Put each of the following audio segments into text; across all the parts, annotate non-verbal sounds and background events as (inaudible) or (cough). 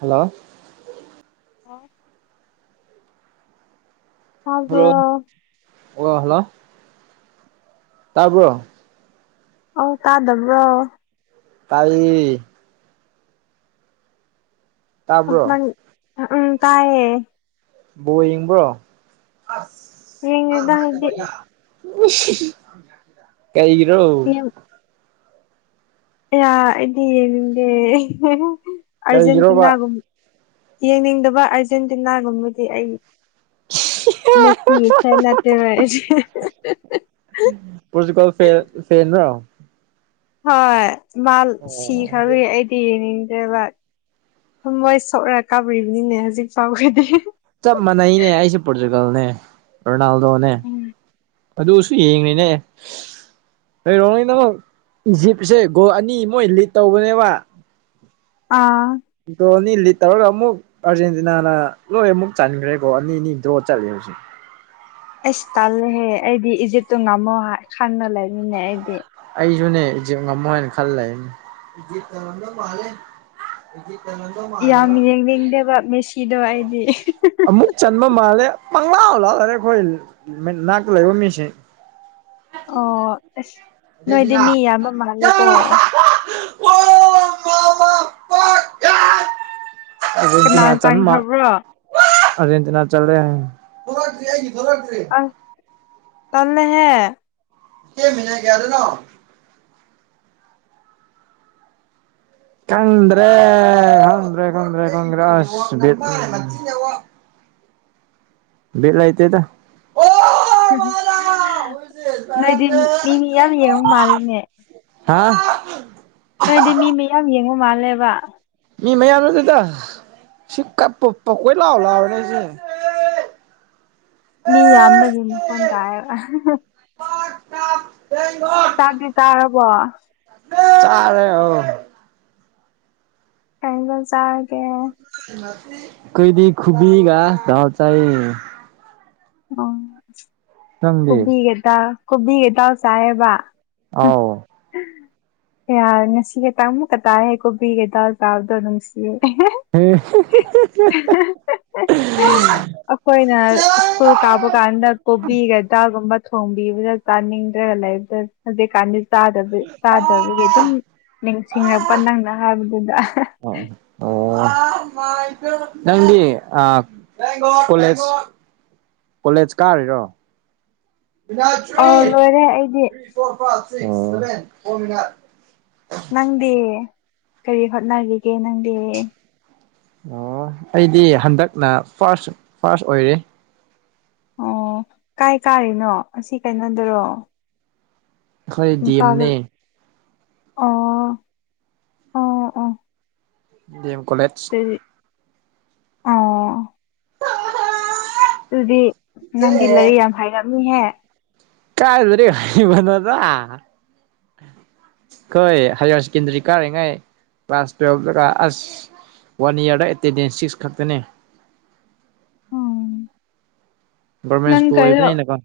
hello ꯑꯣꯥ hello ꯑ ꯑꯣ ꯍꯜꯂꯣ ꯇꯔꯕꯣ ꯑ ꯇꯥꯗꯕ꯭ꯔꯣ ꯇꯥꯏ ꯃ ꯇꯥꯕ꯭ꯔꯣ ꯎꯝ ꯀꯥꯏꯌꯦ ꯕꫭꯜ ꯌꯦꯡꯕꯔꯦ ꯌꯦꯡꯗꯦꯗ ꯑꯩꯗꯤ ꯀꯩꯒꯤꯔꯣ ꯑꯩꯗꯤ ꯌꯦꯡꯅꯤꯡꯗꯦ ꯀꯩꯒꯤꯔꯣꯕ ꯑꯔꯖꯦꯟꯇꯤꯅꯥꯒꯨꯝꯕ ꯌꯦꯡꯅꯤꯡꯗꯕ ꯑꯥꯔꯖꯦꯟꯇꯤꯅꯥꯒꯨꯝꯕꯗꯤ ꯑꯩ ꯂ ꯄꯦꯂ ꯇ ꯋꯥꯔ ꯄꯣꯔꯆꯨꯒꯜ ꯐ ꯐꯦꯟ ꯔ ꯍꯣꯏ ꯃꯥꯜ ꯑꯣ ꯁꯤꯈꯔ ꯇꯤꯅꯤꯡꯗ꯭ꯔꯦꯕ ꯊꯨꯝ ꯃꯣꯏ ꯁꯣꯛꯂ ꯀꯥꯔꯤꯕꯅꯤꯅꯦ ꯍꯧꯖꯤꯛ ꯐꯥꯎꯈꯗꯤ ꯆ ꯃꯅꯏꯅꯦ ꯑꯩꯁꯨꯦ ꯄꯣꯣꯔꯇꯨꯒꯜꯅꯦ ꯔꯣꯅꯥꯜꯗꯣꯅꯦ ꯑꯗꯨꯁꯨ ꯌꯦꯡꯅꯤꯅꯦ ꯍꯔꯣ ꯅꯅꯃꯛ ꯏꯖꯤꯞꯁꯦ ꯒꯣꯜ ꯑꯅꯤ ꯃꯣꯏ ꯂꯤꯠ ꯇꯧꯕꯅꯦꯕ (inaudible) ꯑꯥ ꯅꯤ ꯂꯤ ꯇꯔꯔ ꯑꯃꯨꯛ ꯑꯔꯖꯦꯟꯇꯤꯅꯥꯅ ꯂꯣꯏ ꯑꯃꯨꯛ ꯆꯥꯟꯈ꯭ꯔꯦꯀꯣ ꯑꯅꯤ ꯑꯅꯤ ꯗ꯭ꯔꯣ ꯆꯠꯂꯦ ꯍꯧꯖꯤꯛ ꯑꯁ ꯇꯜꯂꯦꯍꯦ ꯑꯩꯗꯤ ꯏꯖꯤꯞꯇꯨ ꯉꯝꯃꯣ ꯍꯥꯏ ꯈꯪꯅ ꯂꯩꯅꯤꯅꯦ ꯑꯩꯗꯤ ꯑꯩꯁꯨꯨꯅꯦ ꯉꯝꯃꯣ ꯍꯥꯏ ꯈꯜꯂꯦ ꯏꯖꯤꯠ ꯇꯗꯣ ꯃꯥ ꯏꯖꯤꯠ ꯇꯗ ꯌꯥꯝ ꯌꯦꯡꯅꯤꯡꯗꯕ ꯃꯦꯁꯤꯗꯣ ꯑꯩꯗꯤ ꯑꯃꯨꯛ ꯆꯟꯕ ꯃꯥꯜꯂꯦ ꯄꯪꯂꯥ ꯂꯥꯜꯂꯔꯦ ꯑꯩꯈꯣꯏ ꯅꯥꯛꯇ ꯂꯩꯕ ꯃꯤꯁꯦ ꯑꯣ ꯑꯁ ꯅꯣꯏꯗꯤ ꯃꯤ ꯑꯔꯖꯦꯟꯇꯤꯅꯥ ꯌꯥꯝꯌꯥꯝꯕ ꯌꯥ ꯃꯥꯜꯂꯦꯀꯣ ꯑꯣ ꯃꯃꯥ ꯀꯅꯥ ꯑꯗꯨꯦꯟꯇꯅ ꯆ ꯃꯥ ꯆꯪꯈ꯭ꯔꯕ꯭ꯔꯣ ꯑꯖꯤꯟꯇꯅꯥ ꯆꯜꯔꯦ ꯑ ꯇꯅꯍꯦ ꯀ ꯃꯅꯦ ꯀꯦꯗꯅꯣ ꯀꯗ꯭ꯔꯦ ꯍꯗ꯭ꯔꯦ ꯀꯗ꯭ꯔꯦ ꯀꯗ꯭ꯔꯦ ꯑꯁꯠ ꯕꯂ ꯑꯥꯏꯇꯗ ꯅꯣꯏꯗꯤ ꯃꯤ ꯃꯤ ꯌꯥꯝ ꯌꯦꯡꯉꯨ ꯃꯥꯜꯂꯤꯅꯦ ꯍꯥ ꯅꯣꯏꯗꯤ ꯃꯤ ꯃꯌꯥꯝ ꯌꯦꯡꯕꯨ ꯃꯥꯜꯂꯦꯕ ꯃꯤ ꯃꯌꯥꯝ ꯑꯗꯨ ꯑꯗꯨꯗ ꯁꯤ ꯀꯞꯄꯄ ꯀꯣꯏ ꯂꯥꯛꯑꯣ ꯂꯥꯛꯑꯣꯅꯦ ꯑꯩꯁꯦ ꯃꯤ ꯌꯥꯝꯕꯒꯤ ꯃꯈꯣꯟ ꯇꯥꯏꯕ ꯆꯥꯛꯇꯤ ꯆꯥꯔꯕꯣ ꯆꯥꯔꯦ ꯑꯣ ꯀꯩ ꯏꯖꯥꯡ ꯆꯥꯔꯒ‌ꯦ ꯀꯣꯏꯗꯤ ꯈꯨꯕꯤꯒ ꯊꯥꯎ ꯆꯥꯏꯌ‌ꯦ ꯑꯣ ꯅꯪꯗꯤ ꯀꯣꯕꯤꯒꯗꯥꯜ ꯀꯣꯕꯤꯒꯗꯥꯜ ꯆꯥꯏꯌꯦꯕ ꯑꯥꯎ ꯌꯥꯔꯦ ꯉꯁꯤꯒ ꯇꯃꯨꯛ ꯀꯗꯥꯥꯏ ꯌ‌ꯦ ꯀꯣꯕꯤꯒ ꯗꯥꯜ ꯇꯥꯕꯗꯣ ꯅꯨꯡꯁꯤꯌ‌ꯦ ꯑꯩꯈꯣꯏꯅ ꯁꯀꯨꯜ ꯀꯥꯕ ꯀꯥꯟꯗ ꯀꯣꯕꯤꯒ ꯗꯥꯜꯒꯨꯝꯕ ꯊꯣꯡꯕꯤꯕꯗ ꯆꯥꯅꯤꯡꯗ꯭ꯔꯒ ꯂꯩꯕꯗ ꯍꯧꯖꯤꯛꯀꯥꯟꯗꯤ ꯇꯥꯗꯕꯒꯤ ꯇꯥꯗꯕꯒꯤ ꯑꯗꯨꯝ ꯅꯤꯡ ꯁꯤꯡꯜꯛꯄ ꯅꯪꯅ ꯍꯥꯏꯕꯗꯨꯗ ꯑꯣ ꯑꯣ ꯅꯪꯗꯤ ꯑ ꯀꯣꯂꯦꯖ ꯀꯣꯂꯦꯖ ꯀꯥꯔꯤꯔꯣ ꯑꯣ ꯑꯥꯎ ꯂꯣꯏꯔꯦ ꯑꯩꯗꯤ ꯅꯪꯗꯤ ꯀꯔꯤ ꯍꯣꯠꯅꯔꯤꯒꯦ ꯅꯪꯗꯤ ꯑꯣ ꯑꯩꯗꯤ ꯍꯟꯗꯛꯅ ꯐꯥꯔꯁ ꯐꯥꯔꯁ ꯑꯣꯏꯔꯦ ꯑꯣ ꯀꯥꯏ ꯀꯥꯔꯤꯅꯣ ꯑꯁꯤ ꯀꯩꯅꯣꯗꯨꯔꯣ ꯑꯩꯈꯣꯤ ꯗꯤ ꯏꯝꯐꯥꯜ ꯍꯨ ꯑꯦꯝꯅꯦ ꯑꯣ ꯑꯣ ꯑꯣ ꯗ‌ꯦꯝ ꯑꯣ ꯑꯗꯨꯗꯤ ꯅꯪꯗꯤ ꯂꯔꯤꯛ ꯌꯥꯝ ꯍꯥꯏꯔꯝꯅꯤꯍꯦ ꯀꯥꯏꯕꯗꯤ ꯍꯩꯕꯅꯣꯗ ꯈ‌ꯣꯏ ꯍꯥꯏꯌ꯭ꯔ ꯁꯦꯀꯦꯟꯗꯔꯤ ꯀꯥꯔꯤꯉꯩ ꯀ꯭ꯂꯥꯁ ꯇꯨꯋꯦꯜꯇꯒ ꯑꯁ ꯋꯥꯟ ꯏꯌꯥꯔꯗ ꯑꯦꯇꯦꯟꯗꯦꯟꯁ ꯁꯤꯛꯁ ꯈꯛꯇꯅꯦ ꯎꯝ ꯒꯣꯔꯃꯦꯟ ꯅꯪ ꯁ꯭ꯀꯨꯜ ꯀꯩꯅ‌ꯣ ꯑꯣꯏꯕꯅꯤꯅꯀꯣ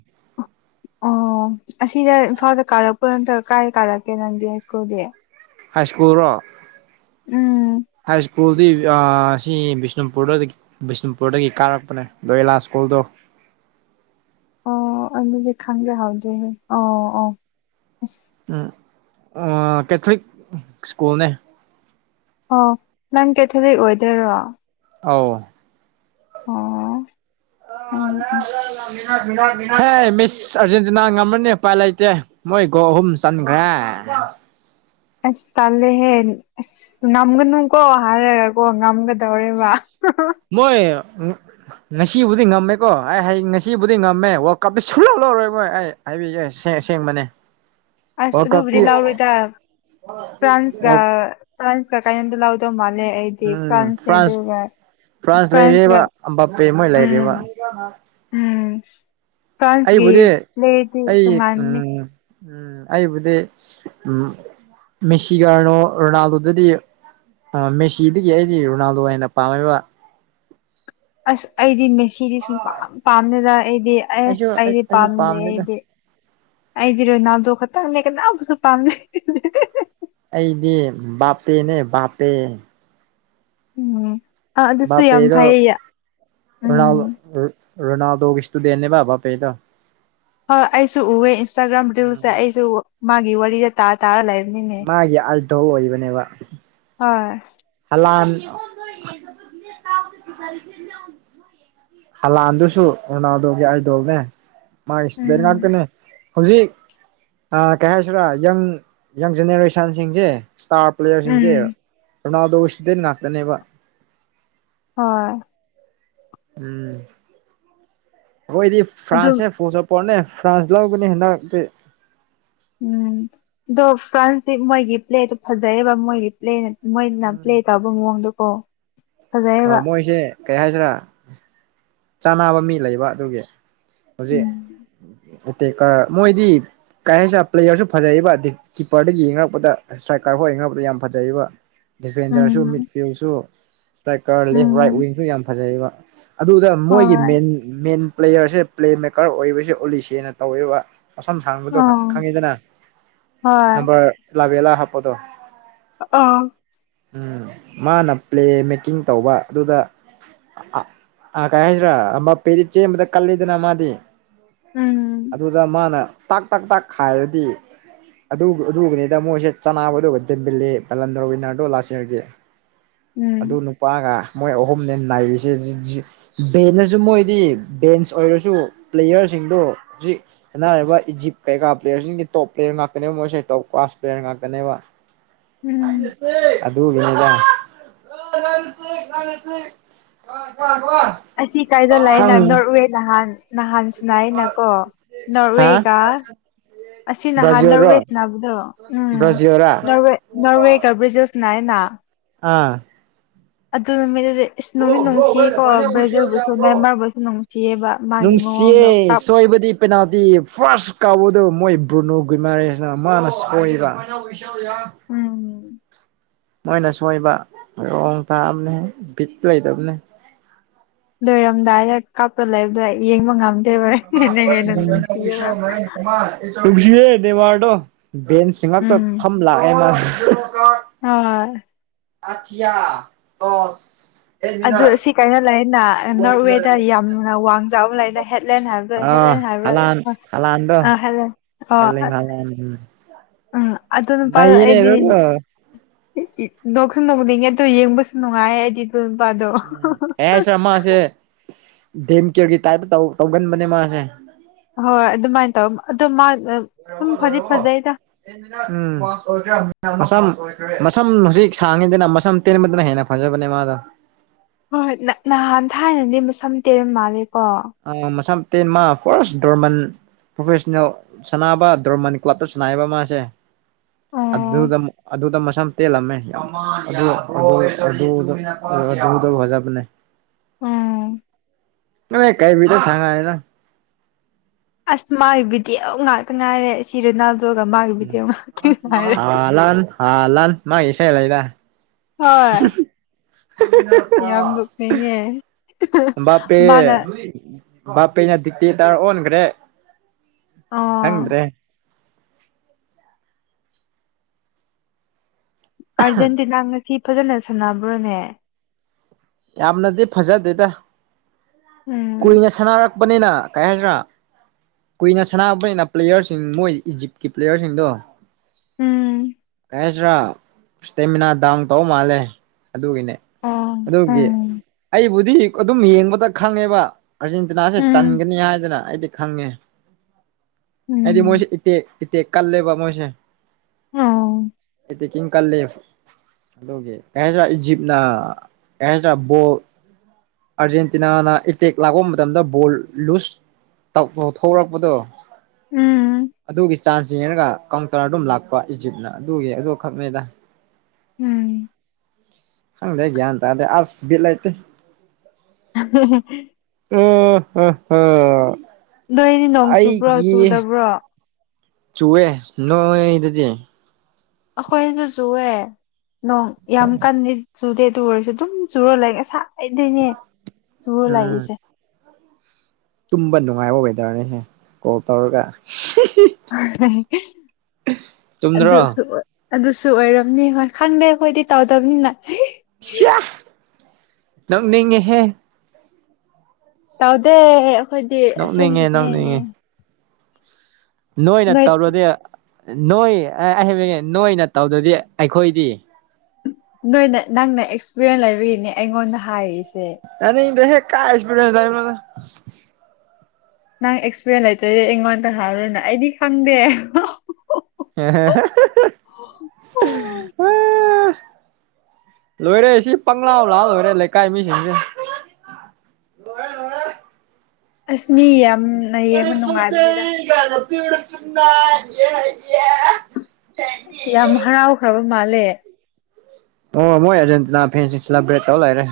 ꯑꯣ ꯑꯁꯤꯗ ꯏꯝꯐꯥꯜꯗ ꯀꯥꯔꯛꯄ꯭ꯔꯣ ꯅꯠꯇ꯭ꯔꯒ ꯀꯥꯏ ꯀꯥꯔꯛꯀꯦ ꯅꯪꯗꯤ ꯍꯥꯏ ꯁ꯭ꯀꯨꯜꯗꯤ ꯍꯥꯏ ꯁꯀꯨꯜ ꯔ‌ꯣ ꯎꯝ ꯍꯥꯏ ꯁꯀꯨꯜꯗꯤ ꯑꯁꯤ ꯕꯤꯁꯅꯨꯄꯨꯔꯗ ꯕꯤꯁꯅꯨꯄꯨꯔꯗꯒꯤ ꯀꯥꯔꯛꯄꯅꯦ ꯗꯣ ꯑꯦꯂꯥ ꯁ꯭ꯀꯨꯜꯗꯣ ꯑꯣ ꯑꯗꯨꯗꯤ ꯈꯪꯗ꯭ꯔꯦ ꯍꯥꯎꯗꯦꯍꯦ ꯑꯣ ꯑꯣ ꯑꯁ ꯑ‌ ꯀꯦꯊꯣꯂꯤꯛ ꯁ꯭ꯀꯨꯜꯅꯦ ꯑꯣ ꯅꯪ ꯀꯦꯊꯂꯤꯛ ꯑꯣꯏꯗꯣꯏꯔꯣ ꯑꯧ ꯑꯣ ꯍꯦ ꯃꯤꯁ ꯑꯥꯔꯖꯦꯟꯇꯤꯅꯥ ꯉꯝꯃꯅꯤ ꯎꯄꯥꯏ ꯂꯩꯇꯦ ꯃꯣꯏ ꯒꯣ ꯑꯍꯨꯝ ꯆꯟꯈ꯭ꯔꯦ ꯑꯁ ꯇꯜꯂꯦ ꯍꯦ ꯉꯝꯒꯅꯨ ꯀꯣ ꯍꯥꯏꯔꯒ ꯀꯣ ꯉꯝꯒꯗꯧꯔꯦꯕ ꯃꯣꯏ ꯎ ꯉꯁꯤꯕꯨꯗꯤ ꯉꯝꯃꯦꯀꯣ ꯑꯩ ꯍꯌꯦꯡ ꯉꯁꯤꯕꯨꯗꯤ ꯉꯝꯃꯦ ꯋꯥꯜ ꯀꯞꯇꯤ ꯁꯨꯜꯂꯧ ꯂꯧꯔꯣꯏ ꯃꯣꯏ ꯑꯩ ꯍꯥꯏꯕꯤꯒ‌ꯦ ꯁꯦꯡ ꯁꯦꯡꯕꯅꯦ ꯑꯁ ꯑꯗꯨꯕꯨꯗꯤ ꯂꯥꯎꯔꯣꯏꯗ ꯐ꯭ꯔꯥꯟꯁꯀ ꯐ꯭ꯔꯥꯁꯀ ꯀꯩꯅ‌ꯣꯗ‌ꯣ ꯂꯥꯎꯗ‌ꯣ ꯃꯥꯜꯂ‌ꯦ ꯑꯩ ꯎꯝ ꯐ‍‌꯭ꯔꯥꯁꯅ‌ꯦ ꯐ꯭ꯔꯥꯟꯁ ꯑꯗꯨꯒꯒ ꯐ꯭ꯔꯥꯟꯁ ꯐꯥꯟꯁꯒ ꯂꯩꯔꯦꯕ ꯑꯝꯕꯥꯄꯦ ꯃꯣꯏ ꯎꯝ ꯂꯩꯔꯦꯕ ꯎꯝ ꯐ꯭ꯔꯥꯟꯁꯒꯤ ꯑꯩꯕꯨꯗꯤ ꯄ꯭ꯂ‌ꯦꯗꯤ ꯑꯩ ꯇꯣꯉꯥꯟꯅꯤ ꯎꯝ ꯎꯝ ꯑꯩꯕꯨꯗꯤ ꯎꯝ ꯃꯦꯁꯤꯒꯥꯔꯅꯣ ꯔꯣꯅꯥꯜꯗꯣꯗꯗꯤ ꯑ ꯃꯦꯁꯤꯗꯒꯤ ꯑꯩꯗꯤ ꯔꯣꯅꯥꯜꯗꯣ ꯍꯦꯟꯅ ꯄꯥꯝꯃ‌ꯦꯕ ꯑꯁ ꯑꯩꯗꯤ ꯃꯦꯁꯤꯗꯤ ꯁꯨꯡ ꯄꯥꯝ ꯑꯩꯁꯨ ꯄꯥꯝꯅ‌ꯦꯗ ꯑꯩꯗꯤ ꯑꯁ ꯑꯩꯗꯤ ꯑꯩꯁꯨ ꯄꯥꯝꯗꯦ ꯄꯥꯝꯗꯦꯗ ꯑꯩꯗꯤ ꯑꯩꯗꯤ ꯔꯣꯅꯥꯎꯗꯣ ꯈꯛꯇꯪꯅꯦ ꯀꯅꯥꯕꯨꯁꯨ ꯄꯥꯝꯗ‌ꯦ ꯑꯩꯗꯤ ꯕꯥꯞꯄꯦꯅꯦ ꯕꯥꯞꯄꯦ ꯎꯝ ꯑ ꯑꯗꯨꯁꯨ ꯌꯥꯝ ꯐꯩꯌꯦꯌꯦ ꯎꯝ (inaudible) ꯔꯅꯥꯗꯣ ꯀꯁꯇꯨꯗꯦꯟꯅꯦꯕꯕꯥꯕꯕꯥ ꯄꯩꯗ ꯍꯣꯏ ꯑꯩꯁꯨ ꯎꯑꯦ ꯏꯟꯁꯇꯥꯒ꯭ꯔꯥꯝ ꯔꯤꯜꯁꯁꯦ ꯎꯝ ꯑꯩꯁꯨ ꯃꯥꯒꯤ ꯋꯥꯔꯤꯗ ꯇꯥ ꯇꯥ ꯂꯩꯥꯏꯅꯤꯅꯦ ꯃꯥꯒꯤ ꯑꯥꯏꯗꯣꯜ ꯍꯣꯏ ꯍꯥꯂꯥꯟ ꯂꯥꯟꯗꯨꯁꯨ ꯑꯣꯅꯥꯎꯗꯧꯒꯦ ꯑꯩꯗꯧꯅꯦ ꯃꯥꯒꯤ ꯗ ꯎꯝ ꯉꯥꯛꯇꯅꯦ ꯍꯧꯖꯤꯛ ꯀꯩ ꯍꯥꯏꯁꯤꯔꯥ ꯌꯪ ꯌꯪ ꯖꯦꯅꯦꯔꯦꯁꯟꯁꯤꯡꯁꯦ ꯏꯁꯇꯥꯔ ꯎꯝ ꯄ꯭ꯂꯦꯌꯔꯁꯤꯡꯁꯦ ꯑꯗꯨꯅꯥꯎꯗꯣꯁꯤꯗ ꯉꯥꯛꯇꯅꯦꯕ ꯍꯣꯏ ꯎꯝ ꯑꯩꯈꯣꯏꯗꯤ ꯑꯗꯨ ꯐ꯭ꯔꯥꯟꯁꯁꯦ ꯄꯨꯨꯁꯄꯣꯔꯠꯅꯦ ꯐ꯭ꯔꯥꯟꯁ ꯂꯧꯒꯅꯤ ꯍꯟꯗꯛꯇꯤ ꯎꯝ ꯑꯗꯣ ꯐ꯭ꯔꯥꯟꯁꯤ ꯃꯣꯏꯒꯤ ꯄ꯭ꯂꯦꯗꯣ ꯐꯖꯩꯑꯕ ꯃꯣꯏꯒꯤ ꯄ꯭ꯂꯦꯅ ꯃꯣꯏꯅ ꯄ꯭ꯂꯦ ꯇꯧꯕ ꯃꯑꯣꯡꯗꯣꯀꯣ ꯑ ꯐꯖꯩꯌꯦꯕ ꯃꯣꯏꯁꯦ ꯀꯩ ꯍꯥꯏꯁꯤꯔꯥ ꯆꯥꯅꯕ ꯃꯤ ꯂꯩꯕ ꯑꯗꯨꯒꯤ ꯎꯝ ꯍꯧꯖꯤꯛꯀꯔ ꯃꯣꯏꯗꯤ ꯀꯥ ꯍꯁ ꯄ꯭ꯂꯦꯌꯔꯁꯨ ꯐꯖꯩꯕ ꯗꯤ ꯀꯤꯞꯄꯔꯗꯒꯤ ꯌꯦꯡꯅꯔꯛꯄꯗ ꯏꯁ꯭ꯇ꯭ꯔꯥꯏꯀꯔ ꯍꯣꯏꯅꯕꯗ ꯌꯥꯝ ꯐꯖꯩꯔꯤꯕ ꯗꯤꯐꯦꯟꯗꯔꯁꯨ ꯃꯤꯗ ꯎꯝ ꯐꯤꯜꯁꯨ ꯏꯁꯇ꯭ꯔꯥꯏꯀꯔ ꯂꯦꯐ ꯔꯥꯏꯠ ꯎꯝ ꯋꯤꯡꯁꯨ ꯌꯥꯝ ꯐꯖꯩꯌꯦꯕ ꯑꯗꯨꯗ ꯃꯣꯏꯒꯤ ꯍꯣꯏ ꯃꯦꯟ ꯃꯦꯟ ꯄ꯭ꯂꯦꯌꯔꯁꯦ ꯄ꯭ꯂꯦ ꯃꯦꯀꯔ ꯑꯣꯏꯕꯁꯦ ꯑꯣꯂꯤꯁꯦꯅ ꯇꯧꯋꯦꯕ ꯑꯁꯝ ꯁꯥꯡꯕꯗꯣ ꯑꯥ ꯈꯪꯉꯤꯗꯅ ꯍꯣꯏ ꯅꯝꯕꯔ ꯂꯥꯕꯦꯜꯂꯥ ꯍꯥꯞꯄꯗꯣ ꯑꯥ ꯃꯥꯅ ꯄ꯭ꯂꯦ ꯃꯦꯀꯤꯡ ꯇꯧꯕ ꯑꯗꯨꯗ ꯑꯥ ꯀꯥꯏ ꯍꯥꯏꯁꯤꯔꯥ ꯑꯝꯕꯄꯦꯗꯤ ꯆꯦꯟꯕꯗ ꯀꯜꯂꯤꯗꯅ ꯃꯥꯗꯤ ꯎꯝ ꯑꯗꯨꯗ ꯃꯥꯅ ꯇꯥꯛ ꯇꯥꯛ ꯇꯛ ꯈꯥꯏꯔꯗꯤ ꯑꯗꯨ ꯑꯗꯨꯒꯤꯅꯤꯗ ꯃꯣꯏꯁꯦ ꯆꯅꯕꯗꯨꯕ ꯗꯦꯝꯕꯤꯜꯂꯤ ꯕꯂꯟꯗꯔ ꯋꯤꯟꯅꯔꯗꯣ ꯂꯥꯁ ꯏꯌꯥꯔꯒꯤ ꯑꯗꯨ ꯎꯝ ꯅꯨꯄꯥꯒ ꯃꯣꯏ ꯑꯍꯨꯝꯅꯦ ꯅꯥꯏꯔꯤꯁꯦ ꯕꯦꯟꯅꯁꯨ ꯃꯣꯏꯗꯤ ꯕꯦꯟꯁ ꯑꯣꯏꯔꯁꯨ ꯄ꯭ꯂꯦꯌꯔꯁꯤꯡꯗꯣ ꯍꯧꯖꯤꯛ ꯑꯅꯥꯔꯤꯕ ꯏꯖꯤꯞ ꯀꯩꯀꯥ ꯄ꯭ꯂꯦꯌꯔꯁꯤꯡꯒꯤꯗꯤ ꯇꯣꯞ ꯄ꯭ꯂꯦꯌꯔ ꯉꯥꯛꯇꯅꯦꯕ ꯃꯣꯏꯁꯦ ꯇꯣꯞ ꯀ꯭ꯂꯥꯁ ꯄ꯭ꯂꯦꯌꯔ ꯉꯥꯛꯇꯅꯦꯕ (inaudible) ꯎꯝ ꯑꯗꯒꯅꯤꯂ ꯔꯅꯤꯁꯤ ꯀ ꯀ ꯀ ꯑꯁꯤ ꯀꯥꯏꯗ ꯂꯩꯏꯅ ꯅꯣꯔꯋꯦ ꯅꯍꯥꯟ ꯅꯍꯥꯟꯁꯤꯅꯏꯅꯀꯣ ꯍꯥ ꯅꯣꯔꯋꯦꯒ ꯑꯁꯤ ꯅꯍꯥꯟ ꯕ꯭ꯔꯥꯖꯤꯜꯔꯣ ꯅꯣꯔꯋꯦꯁꯤ ꯅꯥꯕꯗꯣ ꯎꯝ ꯕ꯭ꯔꯥꯖꯤꯜꯔꯥ ꯅꯋꯦ ꯅꯣꯔꯋꯦꯒ ꯕ꯭ꯔꯖꯤꯜ ꯅꯅ ꯑꯥ ꯑꯗꯨ ꯃ ꯏꯁ ꯅꯨꯃꯤꯠ ꯅꯨꯡꯁꯤꯌꯦꯀꯣ ꯕ꯭ꯔꯥꯖꯤꯜꯕꯨꯁꯨ ꯃꯦꯟꯃꯥꯔꯕꯨꯁꯨ ꯅꯨꯡꯁꯤꯌꯦꯕ ꯃꯥꯒꯤ ꯃꯑꯣꯡꯗꯣ ꯅꯨꯡꯁꯤꯌꯦ ꯀꯞ ꯁꯣꯏꯕꯗꯤ ꯄꯦꯅꯥꯜꯇꯤ ꯐꯥꯔꯁ ꯀꯥꯎꯕꯗ ꯃꯣꯏ ꯕ꯭ꯔꯨꯅꯨ ꯒꯣꯏꯃꯔꯦꯁꯤꯅ ꯃꯥꯅ ꯁꯣꯏꯕ ꯍ ꯌꯥ ꯎꯝ ꯃꯣꯏꯅ ꯁꯣꯏꯕ ꯂꯣꯡ ꯇꯥꯛꯑꯕꯅꯦ ꯚꯤꯠ ꯂꯩꯗꯕꯅꯦ ꯂꯣꯏꯔꯝꯗꯥꯏꯗ ꯀꯥꯞꯄ ꯂꯩꯕꯗꯣ ꯌꯦꯡꯕ ꯉꯝꯗꯦꯕ ꯍꯦꯟꯅ ꯍꯦꯟꯅ ꯅꯨꯡꯁꯤꯌꯦꯕ ꯂꯨꯁꯤꯑꯦ ꯗꯦꯋꯥꯔꯗꯣ ꯕꯦꯟꯁꯤ ꯉꯥꯛꯇ ꯐꯝ ꯂꯥꯛꯑꯦ ꯃꯥ ꯑ ꯑꯊꯌꯥ ꯇꯁ ꯑꯗꯨ ꯁꯤ ꯀꯥꯏꯩꯅꯣ ꯂꯩꯅ ꯅꯣꯔꯠꯋꯦꯗ ꯌꯥꯝꯅ ꯋꯥꯡꯖꯥꯕ ꯂꯩꯅ ꯍ ꯍꯦꯠꯂ ꯍꯥꯏꯕ꯭ꯔꯣꯏ ꯑꯥ ꯍꯦꯂꯦꯟ ꯍꯥꯏꯣꯏ ꯍꯂꯥꯟ ꯑ ꯍꯂꯥꯟꯗꯣ ꯑ ꯍꯦꯂꯦꯟ ꯑ ꯑꯔꯂꯤꯡ ꯍꯂꯥꯟ ꯎꯝ ꯑꯗꯨ ꯅꯨꯄꯥ ꯅꯩꯌꯦꯅꯦ ꯑꯩꯗꯤ ꯑꯗꯨꯒ ꯅꯣꯛꯁꯨ ꯅꯣꯛꯅꯤꯡꯉꯦ ꯑꯗꯨꯗꯣ ꯌꯦꯡꯕꯁꯨ ꯅꯨꯡꯉꯥꯏ ꯑꯩꯗꯤ ꯏꯜ ꯅꯨꯄꯥꯗꯣ ꯑꯦ ꯁꯥꯔ ꯃꯥꯁꯦ ꯗꯦꯝ ꯀꯤꯌꯔꯒꯤ ꯇꯥꯏꯞꯇꯧ ꯇꯧꯒꯟꯕꯅꯦ ꯃꯥꯁꯦ ꯍꯣꯏ ꯑꯗꯨꯃꯥꯏꯅ ꯇꯧ ꯑꯗꯣ ꯑꯗꯨꯝ ꯂꯣꯏꯔꯔꯕꯣ ꯐꯗꯤ ꯂꯣꯏꯔꯔꯕꯣ ꯐꯖꯩꯗ ꯎꯝ ꯃꯝ ꯃꯝ ꯍꯧꯖꯤꯛ ꯁꯥꯡꯉꯤꯗꯅ ꯃꯁꯝ ꯇꯦꯟ ꯃꯅ ꯍꯥꯏꯅ ꯐꯪꯖꯕꯅꯦ ꯃꯥꯗ ꯍꯣꯏ ꯅꯍꯥꯟ ꯊꯥꯏꯅꯅꯦ ꯃꯁꯝ ꯇꯦꯜꯔ ꯃꯥꯜꯂꯦꯀꯣ ꯁꯝ ꯇꯦꯟ ꯃꯥ ꯐꯥꯔꯁ ꯗꯔꯃꯟ ꯄ꯭ꯔꯣꯐꯦꯁꯅꯦꯜ ꯁꯥꯟꯅꯕ ꯗꯣꯔꯃꯟ ꯀ꯭ꯂꯞꯇ ꯁꯥꯟꯅꯥꯕ ꯃꯥꯁꯦ ꯑꯣ ꯑꯗꯨꯗ ꯑꯗꯨꯗ ꯃꯁꯝ ꯇꯦꯜꯂꯝꯃꯦ ꯍ ꯑꯗꯨ ꯗꯧ ꯍꯖꯕꯅꯦ ꯑꯣꯝ ꯀꯥꯏ ꯃꯤꯕꯤꯂ ꯁꯥꯡꯉꯦꯅ ꯑꯁ ꯃꯥꯒꯤ ꯚꯤꯗꯤꯑꯣ ꯉꯥꯛꯇ ꯉꯥꯏꯔꯦ ꯁꯤ ꯔꯣꯅꯥꯜꯗꯣꯒ ꯃꯥꯒꯤ ꯚꯤꯗꯤꯑꯣ ꯉꯥꯛꯇ ꯉꯥꯏꯔꯦ ꯂꯍꯥꯟ ꯍꯥ ꯂꯥꯟ ꯃꯥꯁ ꯂꯩꯗ ꯍꯣꯏ ꯌꯥꯝ ꯅꯣꯛꯅꯤꯡꯉꯦ ꯄꯦ ꯃꯥꯅ ꯕꯥꯄꯦꯅꯅꯗꯤꯇ ꯇ ꯍꯟꯒꯔꯦ ꯑꯣ ꯍꯪꯗ꯭ꯔꯦ ꯑꯥꯔꯖꯦꯟꯇꯤꯅꯥ ꯉꯁꯤ ꯐꯖꯅ ꯁꯥꯟꯅꯕ꯭ꯔꯣꯅꯦ ꯌꯥꯝꯅꯗꯤ ꯐꯖꯗꯦꯗ ꯎꯝ ꯀꯨꯏꯅ ꯁꯥꯟꯅꯔꯛꯄꯅꯤꯅ ꯀꯩ ꯍꯥꯏꯁꯤ꯭ꯔꯥ ꯀꯨꯏꯅ ꯁꯥꯟꯅꯥꯕꯅꯤꯅ ꯄ꯭ꯂꯦꯌꯔꯁꯤꯡ ꯃꯣꯏ ꯏꯖꯤꯞꯀꯤ ꯄ꯭ꯂꯦꯌꯔꯁꯤꯡꯗꯣ ꯎꯝ ꯀꯩ ꯍꯥꯏꯁꯤꯔꯥ ꯏꯁꯇꯦꯃꯤꯅꯥ ꯗꯥꯎꯟ ꯇꯧ ꯃꯥꯜꯂꯦ ꯑꯗꯨꯒꯤꯅꯦ ꯑꯣ ꯑꯗꯨꯒꯤ ꯎꯝ ꯑꯩꯕꯨꯗꯤ ꯑꯗꯨꯝ ꯌꯦꯡꯕꯗ ꯈꯪꯉꯦꯕ ꯑꯥꯔꯖꯦꯟꯇꯤꯅꯥꯁꯦ ꯎꯝ ꯆꯟꯒꯅꯤ ꯍꯥꯏꯗꯅ ꯑꯩꯗꯤ ꯈꯪꯉꯦ ꯑꯩꯗꯤ ꯎꯝ ꯃꯣꯏꯁꯤꯦ ꯏꯇꯦꯛ ꯏ ꯀꯜꯂꯕ ꯃꯣꯏꯁꯦ ꯑꯣ ꯇꯦꯛꯀꯤꯡ ꯀꯂꯦ ꯑꯗꯨꯒꯤ ꯀꯩꯗ꯭ꯔꯥ ꯏꯖꯤꯞꯅ ꯌꯥꯗ꯭ꯔꯥ ꯕꯣꯜ ꯑꯥꯔꯖꯦꯟꯇꯤꯅꯥꯅ ꯏꯇꯦꯛ ꯂꯥꯛꯄ ꯃꯇꯝꯗ ꯕꯣꯜ ꯂꯨꯁ ꯊꯔꯛꯄꯗꯣ ꯎꯝ ꯑꯗꯨꯒꯤ ꯆꯥꯟꯁꯁꯤꯅꯦꯅꯒ ꯀꯥꯎꯟꯇꯔ ꯑꯗꯨꯝ ꯂꯥꯛꯄ ꯏꯖꯤꯞꯅ ꯑꯗꯨꯒꯤ ꯑꯗꯨꯣ ꯈꯛꯅꯦꯗ ꯎꯝ ꯍꯪ ꯂꯩꯒꯦ ꯑꯗ ꯑꯁꯕꯤꯠꯂꯇ (unintelligible) ꯎ ꯎꯥ ꯅꯣꯗꯤ ꯅꯣꯡ ꯆꯨꯕ꯭ꯔꯣ ꯆꯨꯗꯕ꯭ꯔꯣ ꯆꯨꯑꯦ ꯅꯣꯏ ꯑꯗꯨꯗꯤ ꯑꯩꯈꯣꯏꯁꯨ ꯆꯨꯑꯦ ꯅꯣꯡ ꯌꯥꯝ ꯀꯟꯅ ꯆꯨꯗꯦ ꯇ ꯑꯣꯏꯔꯁꯨ ꯑꯗꯨꯝ ꯆꯨꯔ ꯂꯩꯦ ꯉꯁꯥꯏꯗꯩꯅꯦ ꯆꯨꯔ ꯎꯝ ꯂꯥꯛꯏꯁꯦ ꯇꯨꯝꯕ ꯅꯨꯡꯉꯥꯏꯕ ꯋꯦꯗꯔꯅꯤꯁꯦ ꯀꯣꯜ ꯇꯧꯔꯒ ꯆꯨꯝꯗ꯭ꯔꯣ ꯑꯗꯨꯁꯨ ꯑꯗꯨꯁꯨ ꯑꯣꯏꯔꯝꯅꯤ ꯍꯣꯏ ꯈꯪꯗꯦ ꯑꯩꯈꯣꯏꯗꯤ ꯇꯧꯗꯕꯅꯤꯅ ꯅꯪꯅꯤꯡꯉꯦꯍꯦ ꯇꯧꯗꯦ ꯑꯩꯈꯣꯏꯗꯤ ꯑꯁꯦꯡꯁꯨꯅꯦꯅꯦ ꯅꯣꯛꯅꯤꯡꯉꯦ ꯅꯣꯏꯅ ꯇꯧꯔꯗꯤ ꯅꯣꯏꯕ ꯅꯣꯏꯅ ꯇꯧꯗ꯭ꯔꯗꯤ ꯑꯩꯈꯣꯏꯗꯤ ꯅꯣꯏꯅ ꯅꯪꯅ ꯑꯦꯛꯁꯄꯤꯔꯤꯌꯦꯟꯁ ꯂꯩꯕꯒꯤꯅꯦ ꯑꯩꯉꯣꯟꯗ ꯍꯥꯏꯔꯤꯏꯁꯦ ꯑꯁꯦ ꯀꯥꯏ ꯑꯦꯛꯁꯄꯤꯔꯤꯟꯁ ꯂꯩ ꯃꯅ ꯅꯪ ꯑꯦꯛꯁꯄꯤꯔꯤꯌꯦꯟꯁ ꯂꯩꯇꯣꯏꯗꯤ ꯑꯩꯉꯣꯟꯗ ꯍꯥꯏꯔꯣꯏꯅ ꯑꯩꯗꯤ ꯈꯪꯗꯦ (unintelligible) ꯂꯣꯏꯔꯦ ꯁꯤ ꯄꯪꯂꯥ ꯂꯥ ꯂꯣꯏꯔꯦ ꯂꯩꯀꯥꯏ ꯃꯤꯁꯤꯡꯁꯦ ꯂꯣꯏꯔꯦ ꯂꯣꯏꯔꯦ ꯑꯁ ꯃꯤ ꯌꯥꯝꯅ ꯌꯦꯡꯕ ꯕ꯭ꯌꯨꯇꯤꯐꯨꯜ ꯅꯨꯡꯉꯥꯏꯕꯅꯤꯗ (unintelligible) ꯌꯥꯝ ꯍꯔꯥꯎꯈ꯭ꯔꯕ ꯃꯥꯜꯂꯦ ꯑꯣ ꯃꯣꯏ ꯑꯦꯔꯖꯦꯟꯇꯤꯅꯥ ꯐꯦꯟꯁꯤꯡꯁꯤꯂ ꯔꯦꯛ ꯇꯧ ꯂꯩꯔꯦ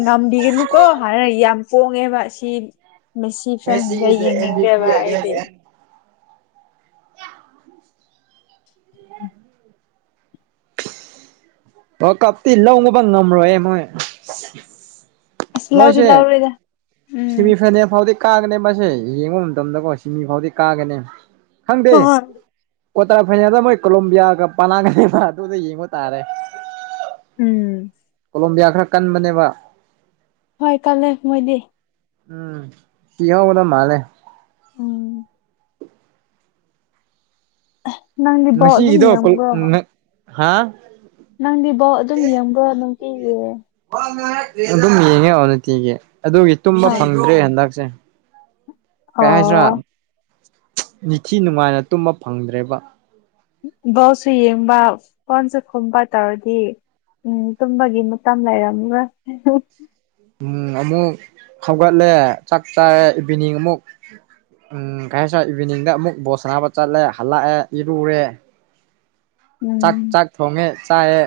ꯉꯝꯕꯤꯒꯅꯨꯀꯣ ꯍꯥꯟꯅ ꯌꯥꯝ ꯄꯣꯡꯉꯦꯕ ꯁꯤ ꯃꯁꯤ ꯃꯦꯁꯤ ꯐꯟꯁꯦ ꯏꯁ ꯗ ꯑꯦꯝ ꯕꯤ ꯄꯤ ꯌꯦꯡꯅꯤꯡꯗꯦꯕ ꯑꯒꯦꯟ ꯑꯩꯗꯤ ꯃꯦꯟ ꯑꯣ ꯀꯞꯇꯤ ꯂꯧꯉꯨꯕ ꯉꯝꯔꯣꯏꯍꯦ ꯃꯣꯏ ꯑꯁ ꯂꯧꯗꯤ ꯃꯣꯏꯁꯦ ꯂꯧꯔꯣꯏꯗ ꯎꯝ ꯁꯤꯃꯤ ꯐꯥꯏꯅꯦꯜ ꯐꯥꯎꯗꯤ ꯀꯥꯒꯅꯤ ꯃꯥꯁꯦ ꯌꯦꯡꯕ ꯃꯇꯝꯗꯀꯣ ꯁꯤꯅꯤ ꯐꯥꯎꯗꯤ ꯀꯥꯒꯅꯤ ꯈꯪꯗꯦ ꯍꯣꯏ ꯍꯣꯏ ꯀ꯭ꯋꯥꯇꯔ ꯐꯥꯏꯅꯦꯜꯗ ꯃꯣꯏ ꯀꯣꯂꯣꯝꯕꯤꯌꯥꯒ ꯄꯅꯥꯒ ꯂꯩꯕ ꯑꯗꯨꯗ ꯌꯦꯡꯕ ꯇꯥꯔꯦ ꯎꯝ ꯀꯣꯂꯣꯝꯕꯤꯌꯥ ꯈꯔ ꯀꯟꯕꯅꯦꯕ ꯍꯣꯏ ꯀꯜꯂꯦ ꯃꯣꯏꯗꯤ ꯎꯝ ꯊꯤꯍ ꯑꯣꯅ ꯃꯥꯂꯦ ꯎꯝ ꯅꯪꯗꯤ ꯕꯣꯜ ꯃꯁꯤꯒꯤ ꯑꯗꯨꯝ ꯏꯗꯣ ꯀ ꯌꯦꯡꯕ꯭ꯔꯣ ꯍꯥ ꯅꯪꯗꯤ ꯕꯣ ꯑꯗꯨꯝ ꯌꯦꯡꯕ꯭ꯔꯣ ꯅꯨꯡꯇꯤꯒꯤ ꯑꯗꯨꯝ ꯌꯦꯡꯉꯦ ꯑꯣ ꯇꯤꯒꯤ ꯑꯗꯨꯒꯤ ꯇꯨꯝꯕ ꯍꯥ ꯐꯪꯗ꯭ꯔꯦ ꯍꯟꯗꯛꯁꯦ ꯀꯩ ꯍꯥꯏꯁꯤ꯭ꯔꯥ ꯑꯣ ꯅꯤꯡꯅꯤꯊꯤ ꯅꯨꯡꯉꯥꯏꯅ ꯇꯨꯝꯕ ꯐꯪꯗ꯭ꯔꯦꯕ ꯕꯣꯜꯁꯨ ꯌꯦꯡꯕ ꯐꯣꯟꯁꯨ ꯈꯨꯝꯕ ꯇꯧꯔꯗꯤ ꯎꯝ ꯇꯨꯝꯕꯒꯤ ꯃꯇꯝ ꯂꯩꯔꯝꯃꯔꫭꯏ ꯎꯝ ꯑꯃꯨꯛ ꯈꯧꯒꯠꯂꯦ ꯆꯥꯛ ꯆꯥꯔꯦ ꯏꯚꯤꯅꯤꯡ ꯑꯃꯨꯛ ꯎꯝ ꯀꯩ ꯍꯥꯏ ꯁꯋꯥꯏ ꯏꯚꯤꯅꯤꯡꯗ ꯑꯃꯨꯛ ꯕꯣꯁ ꯅꯥꯕ ꯆꯠꯂꯦ ꯍꯜꯂꯛꯑꯦ ꯏꯔꯨꯔꯦ ꯆꯥꯛ ꯎꯝ ꯆꯥꯛ ꯊꯣꯡꯉꯦ ꯆꯥꯏꯦ